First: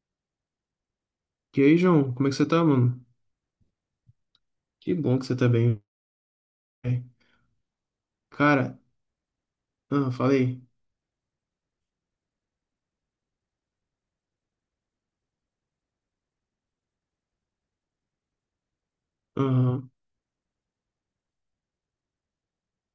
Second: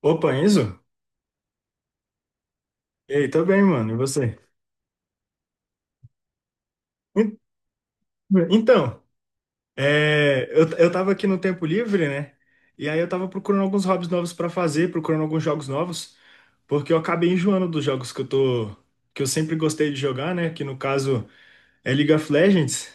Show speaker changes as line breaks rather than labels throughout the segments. Opa, Enzo?
E aí, João, como é que você tá, mano?
E aí, tô bem, mano. E você?
Que bom que você tá bem, velho.
En-
Cara,
Então, é,
falei.
eu, eu tava aqui no tempo livre, né? E aí eu tava procurando alguns hobbies novos pra fazer, procurando alguns jogos novos, porque eu acabei enjoando dos jogos que eu sempre gostei
Aham,
de jogar, né? Que no caso é League of Legends.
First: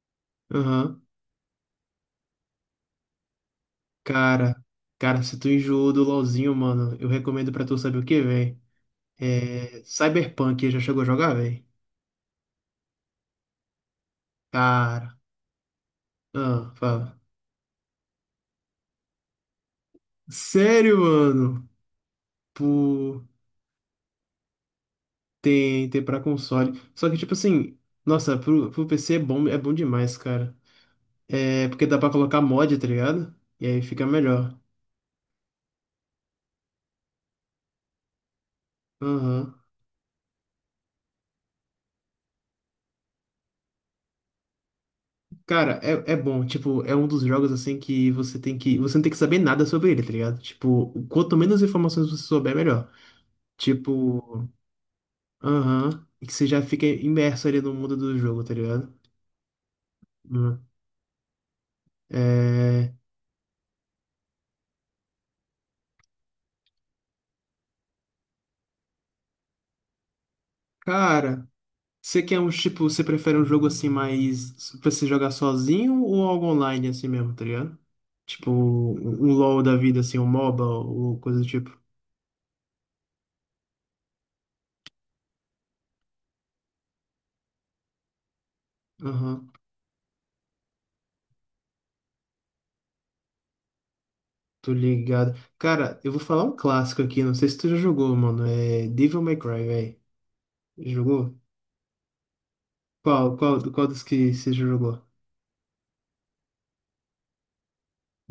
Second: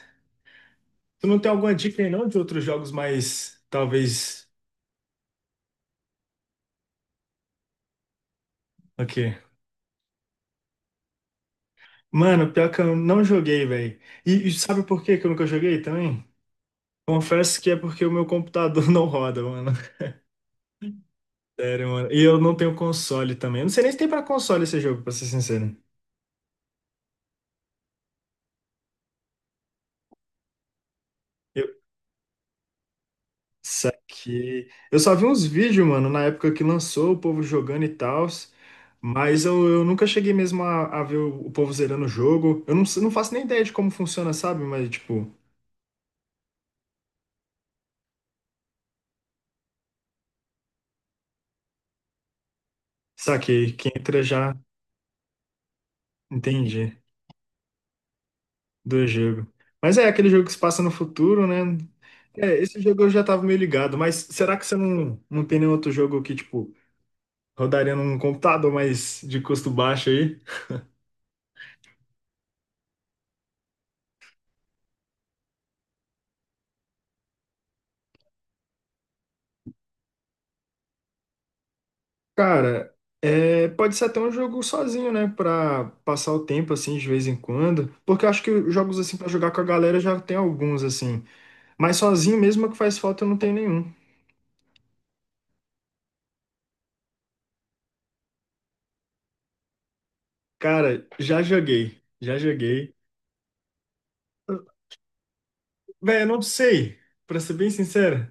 aham.
Tu não tem alguma dica aí não de outros jogos mais, talvez,
Cara, cara, se tu enjoou do LoLzinho, mano, eu recomendo pra tu saber o que, velho?
o quê?
É. Cyberpunk, já chegou a jogar, velho?
Mano, pior que eu não joguei, velho. E sabe por que
Cara,
que eu nunca joguei também?
ah, fala.
Confesso que é porque o meu computador não roda, mano.
Sério, mano?
Sério, mano. E eu não tenho
Pô,
console também. Eu não sei nem se tem pra console esse jogo, pra ser sincero.
tem pra console. Só que, tipo assim, nossa, pro PC é bom demais, cara. É,
Eu
porque dá pra colocar mod, tá ligado? E aí fica melhor.
saquei. Eu só vi uns vídeos, mano, na época que lançou, o povo jogando e tal. Mas
Aham.
eu nunca cheguei mesmo a ver o povo zerando o jogo. Eu não, s- Não faço nem ideia de como funciona, sabe? Mas, tipo,
Cara, é, é bom, tipo, é um dos jogos assim que você tem que. Você não tem que saber nada sobre ele, tá ligado? Tipo, quanto menos informações você souber, melhor.
saquei. Quem entra
Tipo,
já
aham, e que você já fica
entende
imerso ali no mundo do jogo, tá ligado?
do jogo. Mas é aquele jogo que se
Uhum.
passa no futuro, né? É, esse
É,
jogo eu já tava meio ligado. Mas será que você não tem nenhum outro jogo que, tipo, rodaria num computador mais de custo baixo aí.
cara, você quer um tipo, você prefere um jogo assim mais pra você jogar sozinho ou algo online assim mesmo, tá ligado? Tipo, um LoL da vida, assim, um MOBA ou coisa do tipo.
Cara, é, pode ser até um jogo sozinho, né? Pra passar o tempo, assim, de vez em quando. Porque eu acho que jogos, assim, pra jogar
Aham.
com a galera já tem alguns, assim. Mas sozinho mesmo é que faz falta, eu não tenho nenhum.
Tô ligado. Cara, eu vou falar um clássico aqui, não sei se tu já jogou, mano. É Devil May Cry, velho.
Cara,
Jogou?
já joguei. Já joguei.
Qual dos que você já jogou?
Véi, eu não sei, pra ser bem sincero.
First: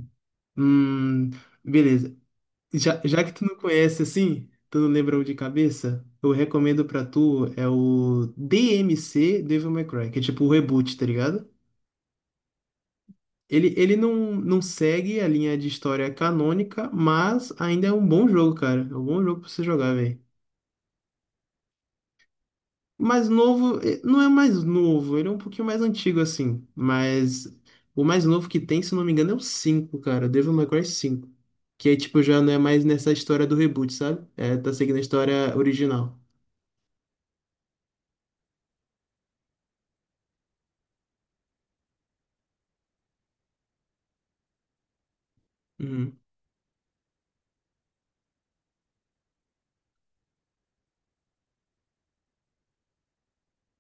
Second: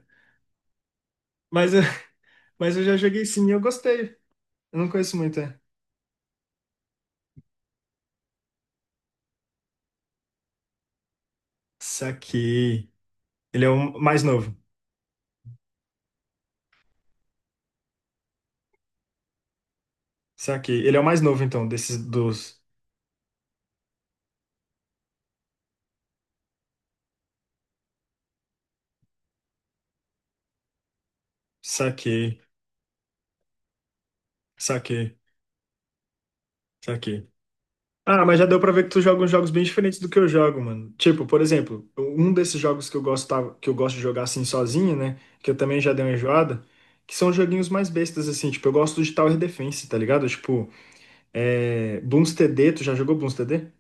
Hum,
Mas,
beleza.
mas eu já
Já
joguei
que tu
sim e
não
eu
conhece
gostei.
assim,
Eu
tu
não
não
conheço
lembra um de
muito, é.
cabeça, eu recomendo pra tu é o DMC Devil May Cry, que é tipo o reboot, tá ligado?
Saquei. Ele é
Ele
o mais
não,
novo.
Não segue a linha de história canônica, mas ainda é um bom jogo, cara. É um bom jogo pra você jogar, velho.
Saquei. Ele é o mais novo, então, desses dos.
Mais novo, não é mais novo, ele é um pouquinho mais antigo assim, mas o mais novo que tem, se não me engano, é o 5 cara, Devil May Cry cinco que aí tipo
Saquei.
já não é mais nessa história do reboot, sabe? É, tá seguindo a
Saquei,
história original.
saquei. Ah, mas já deu pra ver que tu joga uns jogos bem diferentes do que eu jogo, mano. Tipo, por exemplo, um desses jogos que eu gosto de jogar assim sozinho, né? Que eu também já dei uma
Uhum.
enjoada, que são joguinhos mais bestas, assim. Tipo, eu gosto de Tower Defense, tá ligado? Tipo, é, Bloons TD, tu já jogou Bloons TD?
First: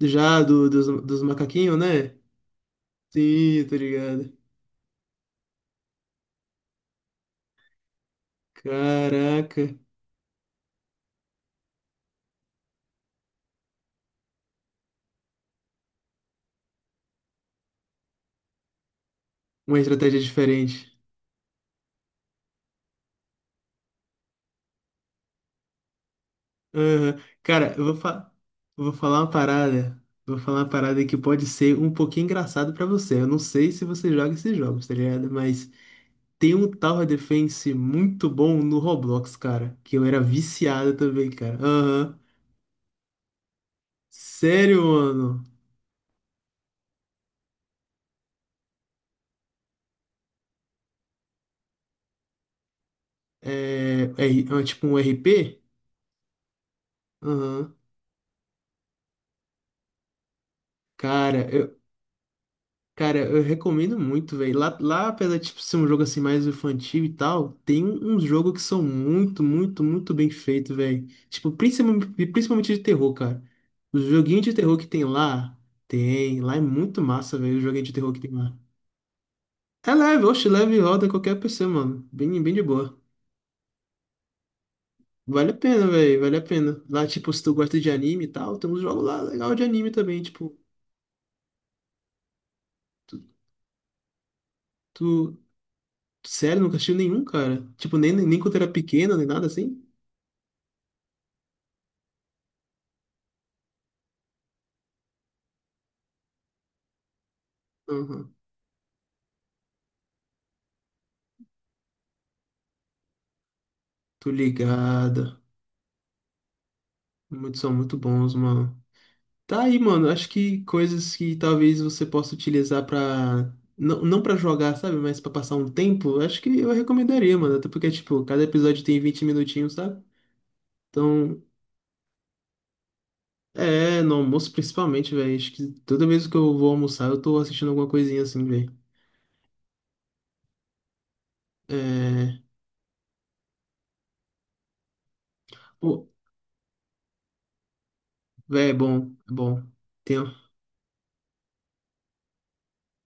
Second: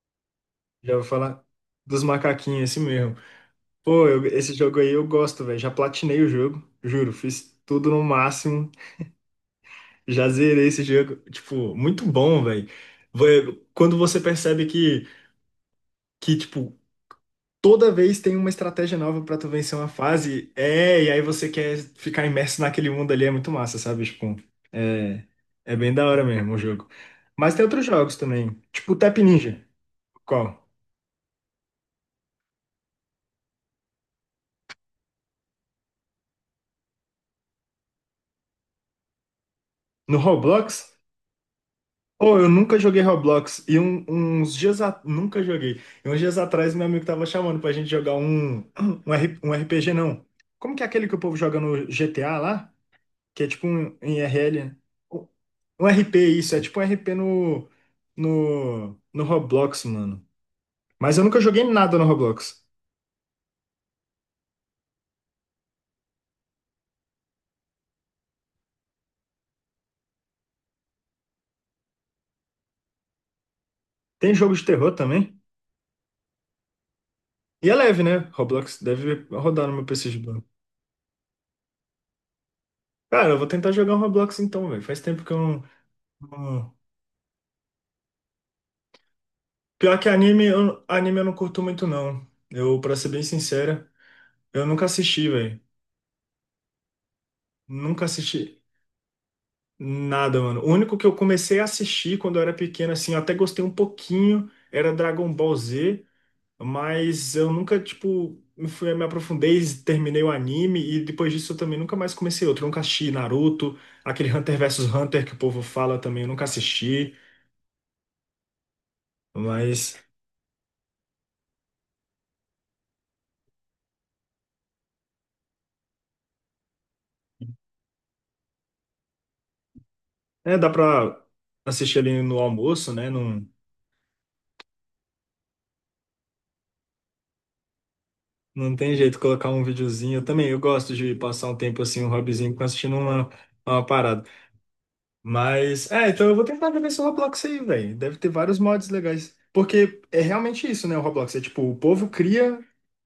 Já do, dos,
Já vou
dos
falar
macaquinhos,
dos
né?
macaquinhos, esse mesmo.
Sim, tô
Pô,
ligado.
esse jogo aí eu gosto, velho. Já platinei o jogo, juro. Fiz tudo no máximo.
Caraca,
Já zerei esse jogo. Tipo, muito bom, velho. Vai- Quando você percebe que, toda vez tem uma estratégia nova pra tu vencer
uma
uma
estratégia
fase.
diferente.
É, e aí você quer ficar imerso naquele mundo ali, é muito massa, sabe? Tipo, é, é bem da hora mesmo o jogo.
Aham.
Mas tem
Cara, eu
outros
vou,
jogos
fa
também,
Vou
tipo o Tap
falar uma
Ninja.
parada. Vou falar
Qual?
uma parada que pode ser um pouquinho engraçado pra você. Eu não sei se você joga esses jogos, tá ligado? Mas tem um Tower Defense muito bom no Roblox, cara. Que eu
No
era viciado
Roblox?
também, cara. Aham.
Pô, eu nunca joguei Roblox.
Sério,
Nunca
mano.
joguei. E uns dias atrás meu amigo tava chamando pra gente jogar um RPG, não. Como que é aquele que o povo joga no GTA lá? Que é tipo um
É, é, é
IRL.
tipo um RP?
Um RP, isso. É tipo um RP no,
Aham.
no, no Roblox, mano. Mas eu nunca
Cara,
joguei
eu,
nada no Roblox.
cara, eu recomendo muito, velho. Lá, apesar de tipo, ser um jogo assim mais infantil e tal, tem um, uns jogos que são muito, muito, muito bem feitos, velho. Tipo, principalmente de terror, cara. Os
Tem
joguinhos de
jogo de
terror que
terror também?
tem. Lá é muito massa, velho, o
E é
joguinho de
leve,
terror
né?
que tem lá.
Roblox deve rodar no meu
É
PC de
leve,
boa.
oxe, leve e roda qualquer PC, mano. Bem, bem de boa.
Cara, eu vou tentar jogar um Roblox então, velho. Faz tempo que eu
Vale a
não,
pena, velho, vale a
não-
pena. Lá, tipo, se tu gosta de anime e tal, tem uns jogos lá legal de anime
Pior que
também,
anime,
tipo,
anime eu não curto muito, não. Eu, pra ser bem
tu,
sincera, eu nunca assisti,
tu-
velho.
sério, nunca assistiu nenhum, cara? Tipo,
Nunca
nem, nem quando
assisti
era pequeno, nem nada assim?
nada, mano. O único que eu comecei a assistir quando eu era pequeno, assim, eu até gostei um pouquinho, era Dragon Ball Z. Mas eu nunca,
Aham.
tipo, me aprofundei, terminei o anime e depois disso eu também nunca mais comecei outro. Eu nunca assisti Naruto,
Tô
aquele Hunter vs Hunter que o
ligada.
povo fala também, eu nunca assisti.
Muitos são muito bons, mano. Tá aí,
Mas,
mano, acho que coisas que talvez você possa utilizar pra... Não pra jogar, sabe? Mas pra passar um tempo, acho que eu recomendaria, mano. Até porque, tipo, cada episódio tem 20 minutinhos, sabe?
é, dá pra
Então,
assistir ali no almoço, né? Não,
é, no almoço principalmente, velho. Acho que toda vez que eu vou almoçar, eu tô assistindo alguma coisinha assim, velho.
não tem jeito colocar um videozinho. Eu também, eu gosto de passar um tempo assim, um
É.
hobbyzinho, assistindo uma parada. Mas, é,
Pô,
então eu vou tentar ver esse Roblox aí, velho. Deve ter vários
velho, é
mods
bom, é
legais.
bom.
Porque
Tem...
é
um,
realmente isso, né, o Roblox? É tipo, o povo cria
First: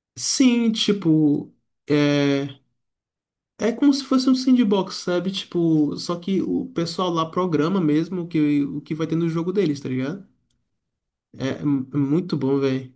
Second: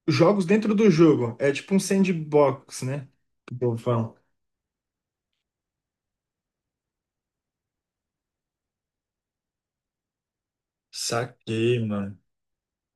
jogos
sim,
dentro do jogo. É
tipo.
tipo um
É.
sandbox, né? Que o
É
povo
como se
fala.
fosse um sandbox, sabe? Tipo, só que o pessoal lá programa mesmo o que vai ter no jogo deles, tá ligado? É, é
Saquei, mano.
muito bom, velho.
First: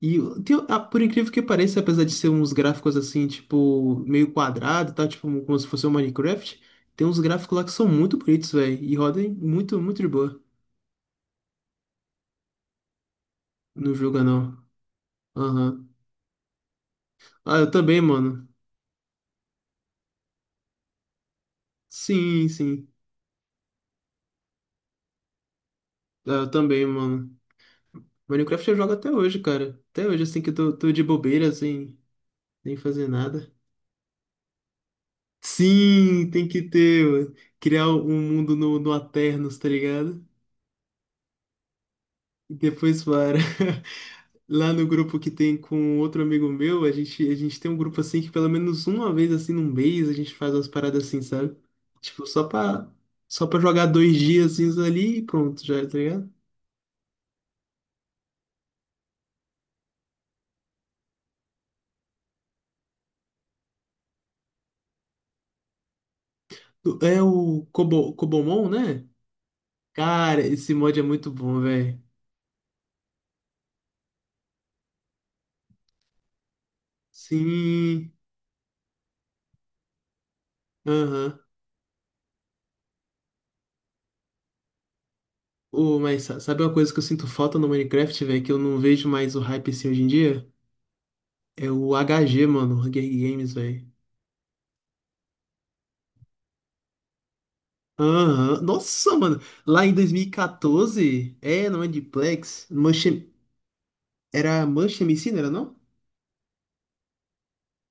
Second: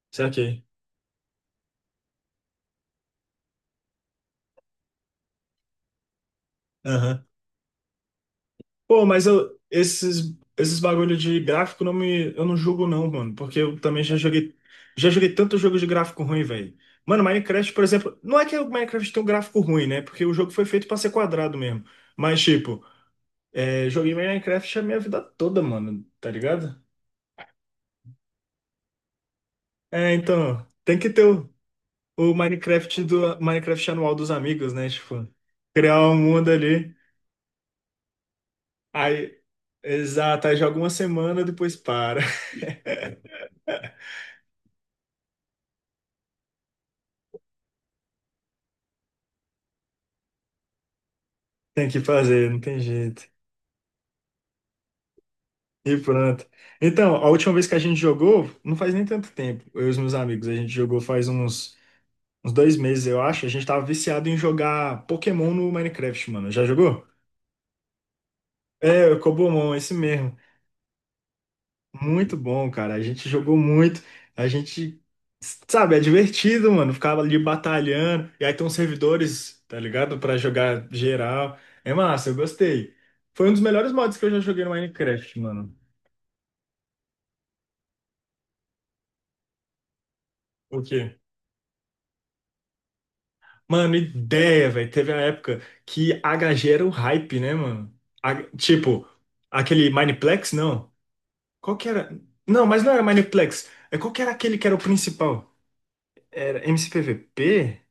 E tem-
Saquei.
ah, por incrível que pareça, apesar de ser uns gráficos assim, tipo, meio quadrado, tá? Tipo, como se fosse um Minecraft, tem uns
Aham.
gráficos lá que são muito bonitos, velho. E
Pô, mas
rodem
eu,
muito, muito de boa.
esses bagulho de gráfico não me, eu não julgo não, mano. Porque eu
Não
também
julga, não.
já joguei tanto jogo de
Aham.
gráfico ruim, velho. Mano,
Ah, eu
Minecraft, por
também,
exemplo, não é
mano.
que o Minecraft tem um gráfico ruim, né? Porque o jogo foi feito pra ser quadrado mesmo. Mas,
Sim,
tipo,
sim.
é, joguei Minecraft a minha vida toda, mano, tá
Ah, eu
ligado?
também, mano. Minecraft eu jogo até hoje, cara. Até
É,
hoje, assim, que eu
então,
tô
tem
de
que ter
bobeira, assim, sem
o
nem
Minecraft
fazer
do
nada.
Minecraft anual dos amigos, né? Tipo, criar um
Sim, tem
mundo
que
ali.
ter, mano. Criar um mundo no
Aí,
Aternos, tá ligado?
exato, aí joga uma semana, depois para.
E depois para. Lá no grupo que tem com outro amigo meu, a gente tem um grupo assim que pelo menos uma vez assim num mês a gente faz umas paradas assim, sabe?
Tem que
Tipo,
fazer, não tem jeito.
só pra jogar dois dias ali e pronto, já,
E
tá ligado?
pronto. Então, a última vez que a gente jogou, não faz nem tanto tempo, eu e os meus amigos, a gente jogou faz uns 2 meses, eu acho. A gente tava viciado em jogar Pokémon no Minecraft, mano. Já jogou?
É o Kobomon,
É,
né?
o Cobomon, esse mesmo.
Cara, esse mod é muito bom, velho.
Muito bom, cara. A gente jogou muito. A gente, sabe, é divertido, mano. Ficava ali
Sim,
batalhando. E aí tem uns servidores, tá ligado? Pra jogar
aham.
geral. É massa, eu gostei. Foi um dos melhores mods que eu já joguei no Minecraft, mano.
Ô, mas sa- sabe uma coisa que eu sinto falta no Minecraft, velho, que eu não vejo mais o hype assim hoje em dia?
O quê?
É o HG, mano, o Hunger Games, velho.
Mano, ideia, velho. Teve a época que HG era o hype, né, mano? A-
Aham.
tipo,
Nossa, mano. Lá
Aquele
em
Mineplex, não.
2014, é,
Qual
não
que
é de
era? Não,
Plex.
mas não era
Mush,
Mineplex. É, qual que era aquele que
era
era o
Mush MC, não era
principal?
não?
Era MCPVP?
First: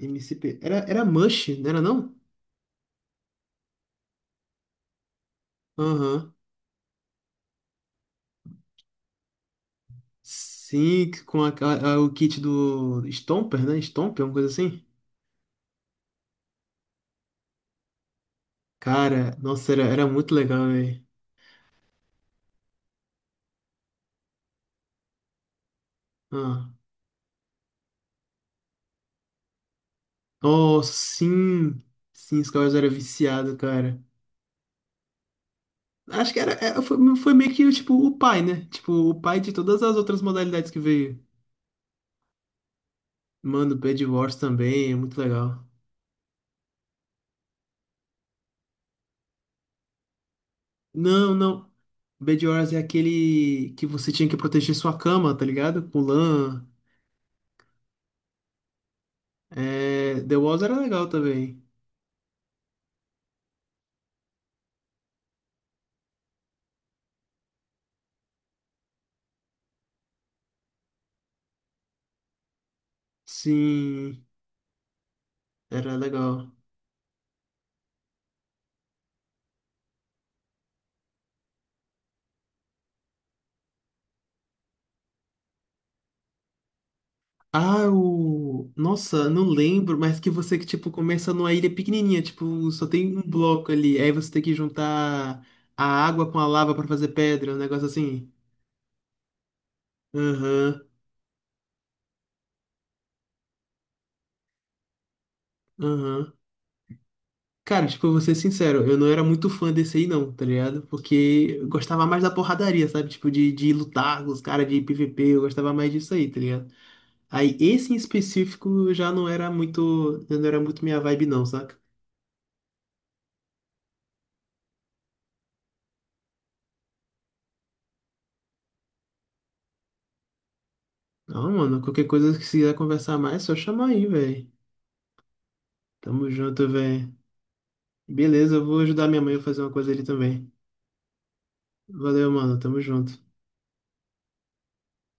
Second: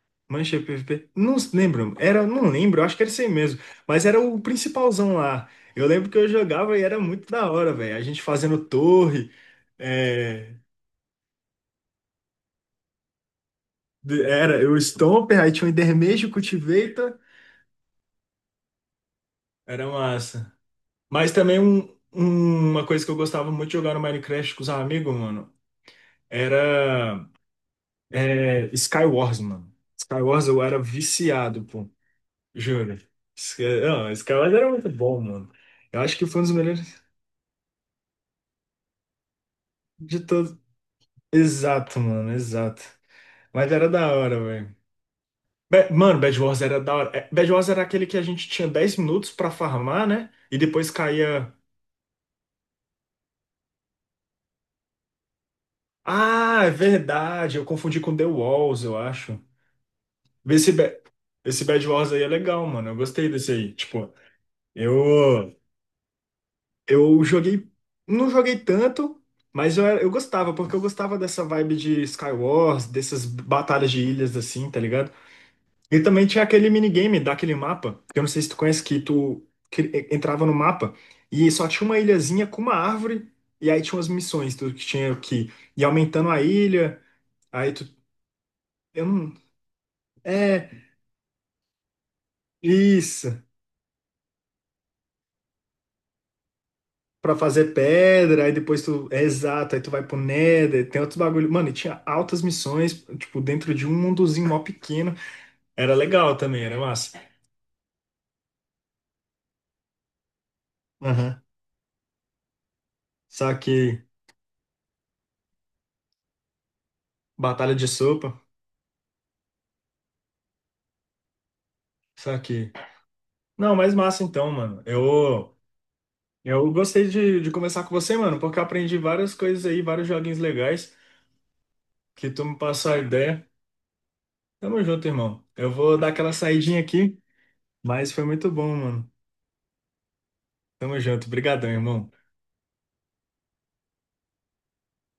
MCP.
Mancha
Era
PVP? Não
Mush, não era
lembro.
não?
Era, não lembro, acho que era isso aí mesmo. Mas era o principalzão lá. Eu lembro que eu
Aham.
jogava e era muito da hora, velho. A gente fazendo torre. É,
Sim, com a- o kit do Stomper, né? Stomper, uma coisa
era o
assim.
Stomper, aí tinha o Endermage, o Cultivator.
Cara, nossa, era,
Era
era muito
massa.
legal, velho.
Mas também uma coisa que eu gostava muito de jogar no Minecraft com os amigos, mano,
Ah.
era Skywars, mano. Skywars eu era
Oh,
viciado,
sim.
pô.
Sim, os caras era
Juro.
viciado, cara.
Não, Skywars era muito bom, mano. Eu acho que
Acho
foi
que
um dos
era, é, foi,
melhores.
foi meio que tipo, o pai, né? Tipo, o pai de todas as
De
outras
todos.
modalidades que veio.
Exato, mano, exato. Mas
Mano,
era
Bed
da
Wars
hora, velho.
também é muito legal.
Mano, Bad Wars era da hora. É, Bad Wars era aquele que a gente tinha 10 minutos pra farmar, né? E depois
Não,
caía.
não. Bed Wars é aquele que você tinha que proteger sua cama, tá ligado? Com
Ah,
lã.
é verdade. Eu confundi com The Walls, eu acho.
É... The Walls
Esse,
era
Ba-
legal também.
Esse Bad Wars aí é legal, mano. Eu gostei desse aí. Tipo, eu, eu joguei. Não joguei tanto, mas eu gostava, porque eu gostava dessa vibe de Skywars, dessas batalhas de
Sim,
ilhas assim, tá ligado?
era
E também tinha
legal.
aquele minigame daquele mapa, que eu não sei se tu conhece, que tu que entrava no mapa e só tinha uma ilhazinha com uma árvore, e aí tinha umas missões, tu que tinha que ir aumentando a ilha, aí tu.
Ah, o...
Eu
Nossa,
não.
não lembro, mas que você que,
É,
tipo, começa numa ilha pequenininha, tipo, só tem um
isso.
bloco ali. Aí você tem que juntar a água com a lava pra fazer
Pra
pedra, um
fazer
negócio assim.
pedra, aí depois tu. É exato, aí tu vai pro
Aham,
Nether, tem outros bagulho. Mano, e tinha altas missões, tipo, dentro de um mundozinho mó pequeno. Era
aham.
legal também, era massa.
Cara, tipo, eu vou ser sincero, eu não era muito fã desse aí não, tá ligado?
Aham.
Porque eu gostava mais da porradaria, sabe? Tipo, de,
Só
de
que.
lutar com os caras de PVP, eu gostava mais disso aí, tá ligado? Aí
Batalha de
esse em
sopa,
específico já não era muito minha vibe não, saca?
só que. Não, mas massa então, mano. Eu. Eu gostei de conversar com você, mano, porque eu aprendi várias coisas aí, vários joguinhos legais,
Não, mano, qualquer
que
coisa
tu
que
me
você quiser
passou a
conversar
ideia.
mais, é só chamar aí, velho.
Tamo junto, irmão. Eu vou dar
Tamo
aquela
junto,
saidinha
velho.
aqui, mas foi muito
Beleza, eu
bom,
vou ajudar
mano.
minha mãe a fazer uma coisa ali também.
Tamo junto. Obrigadão, irmão.
Valeu, mano, tamo junto.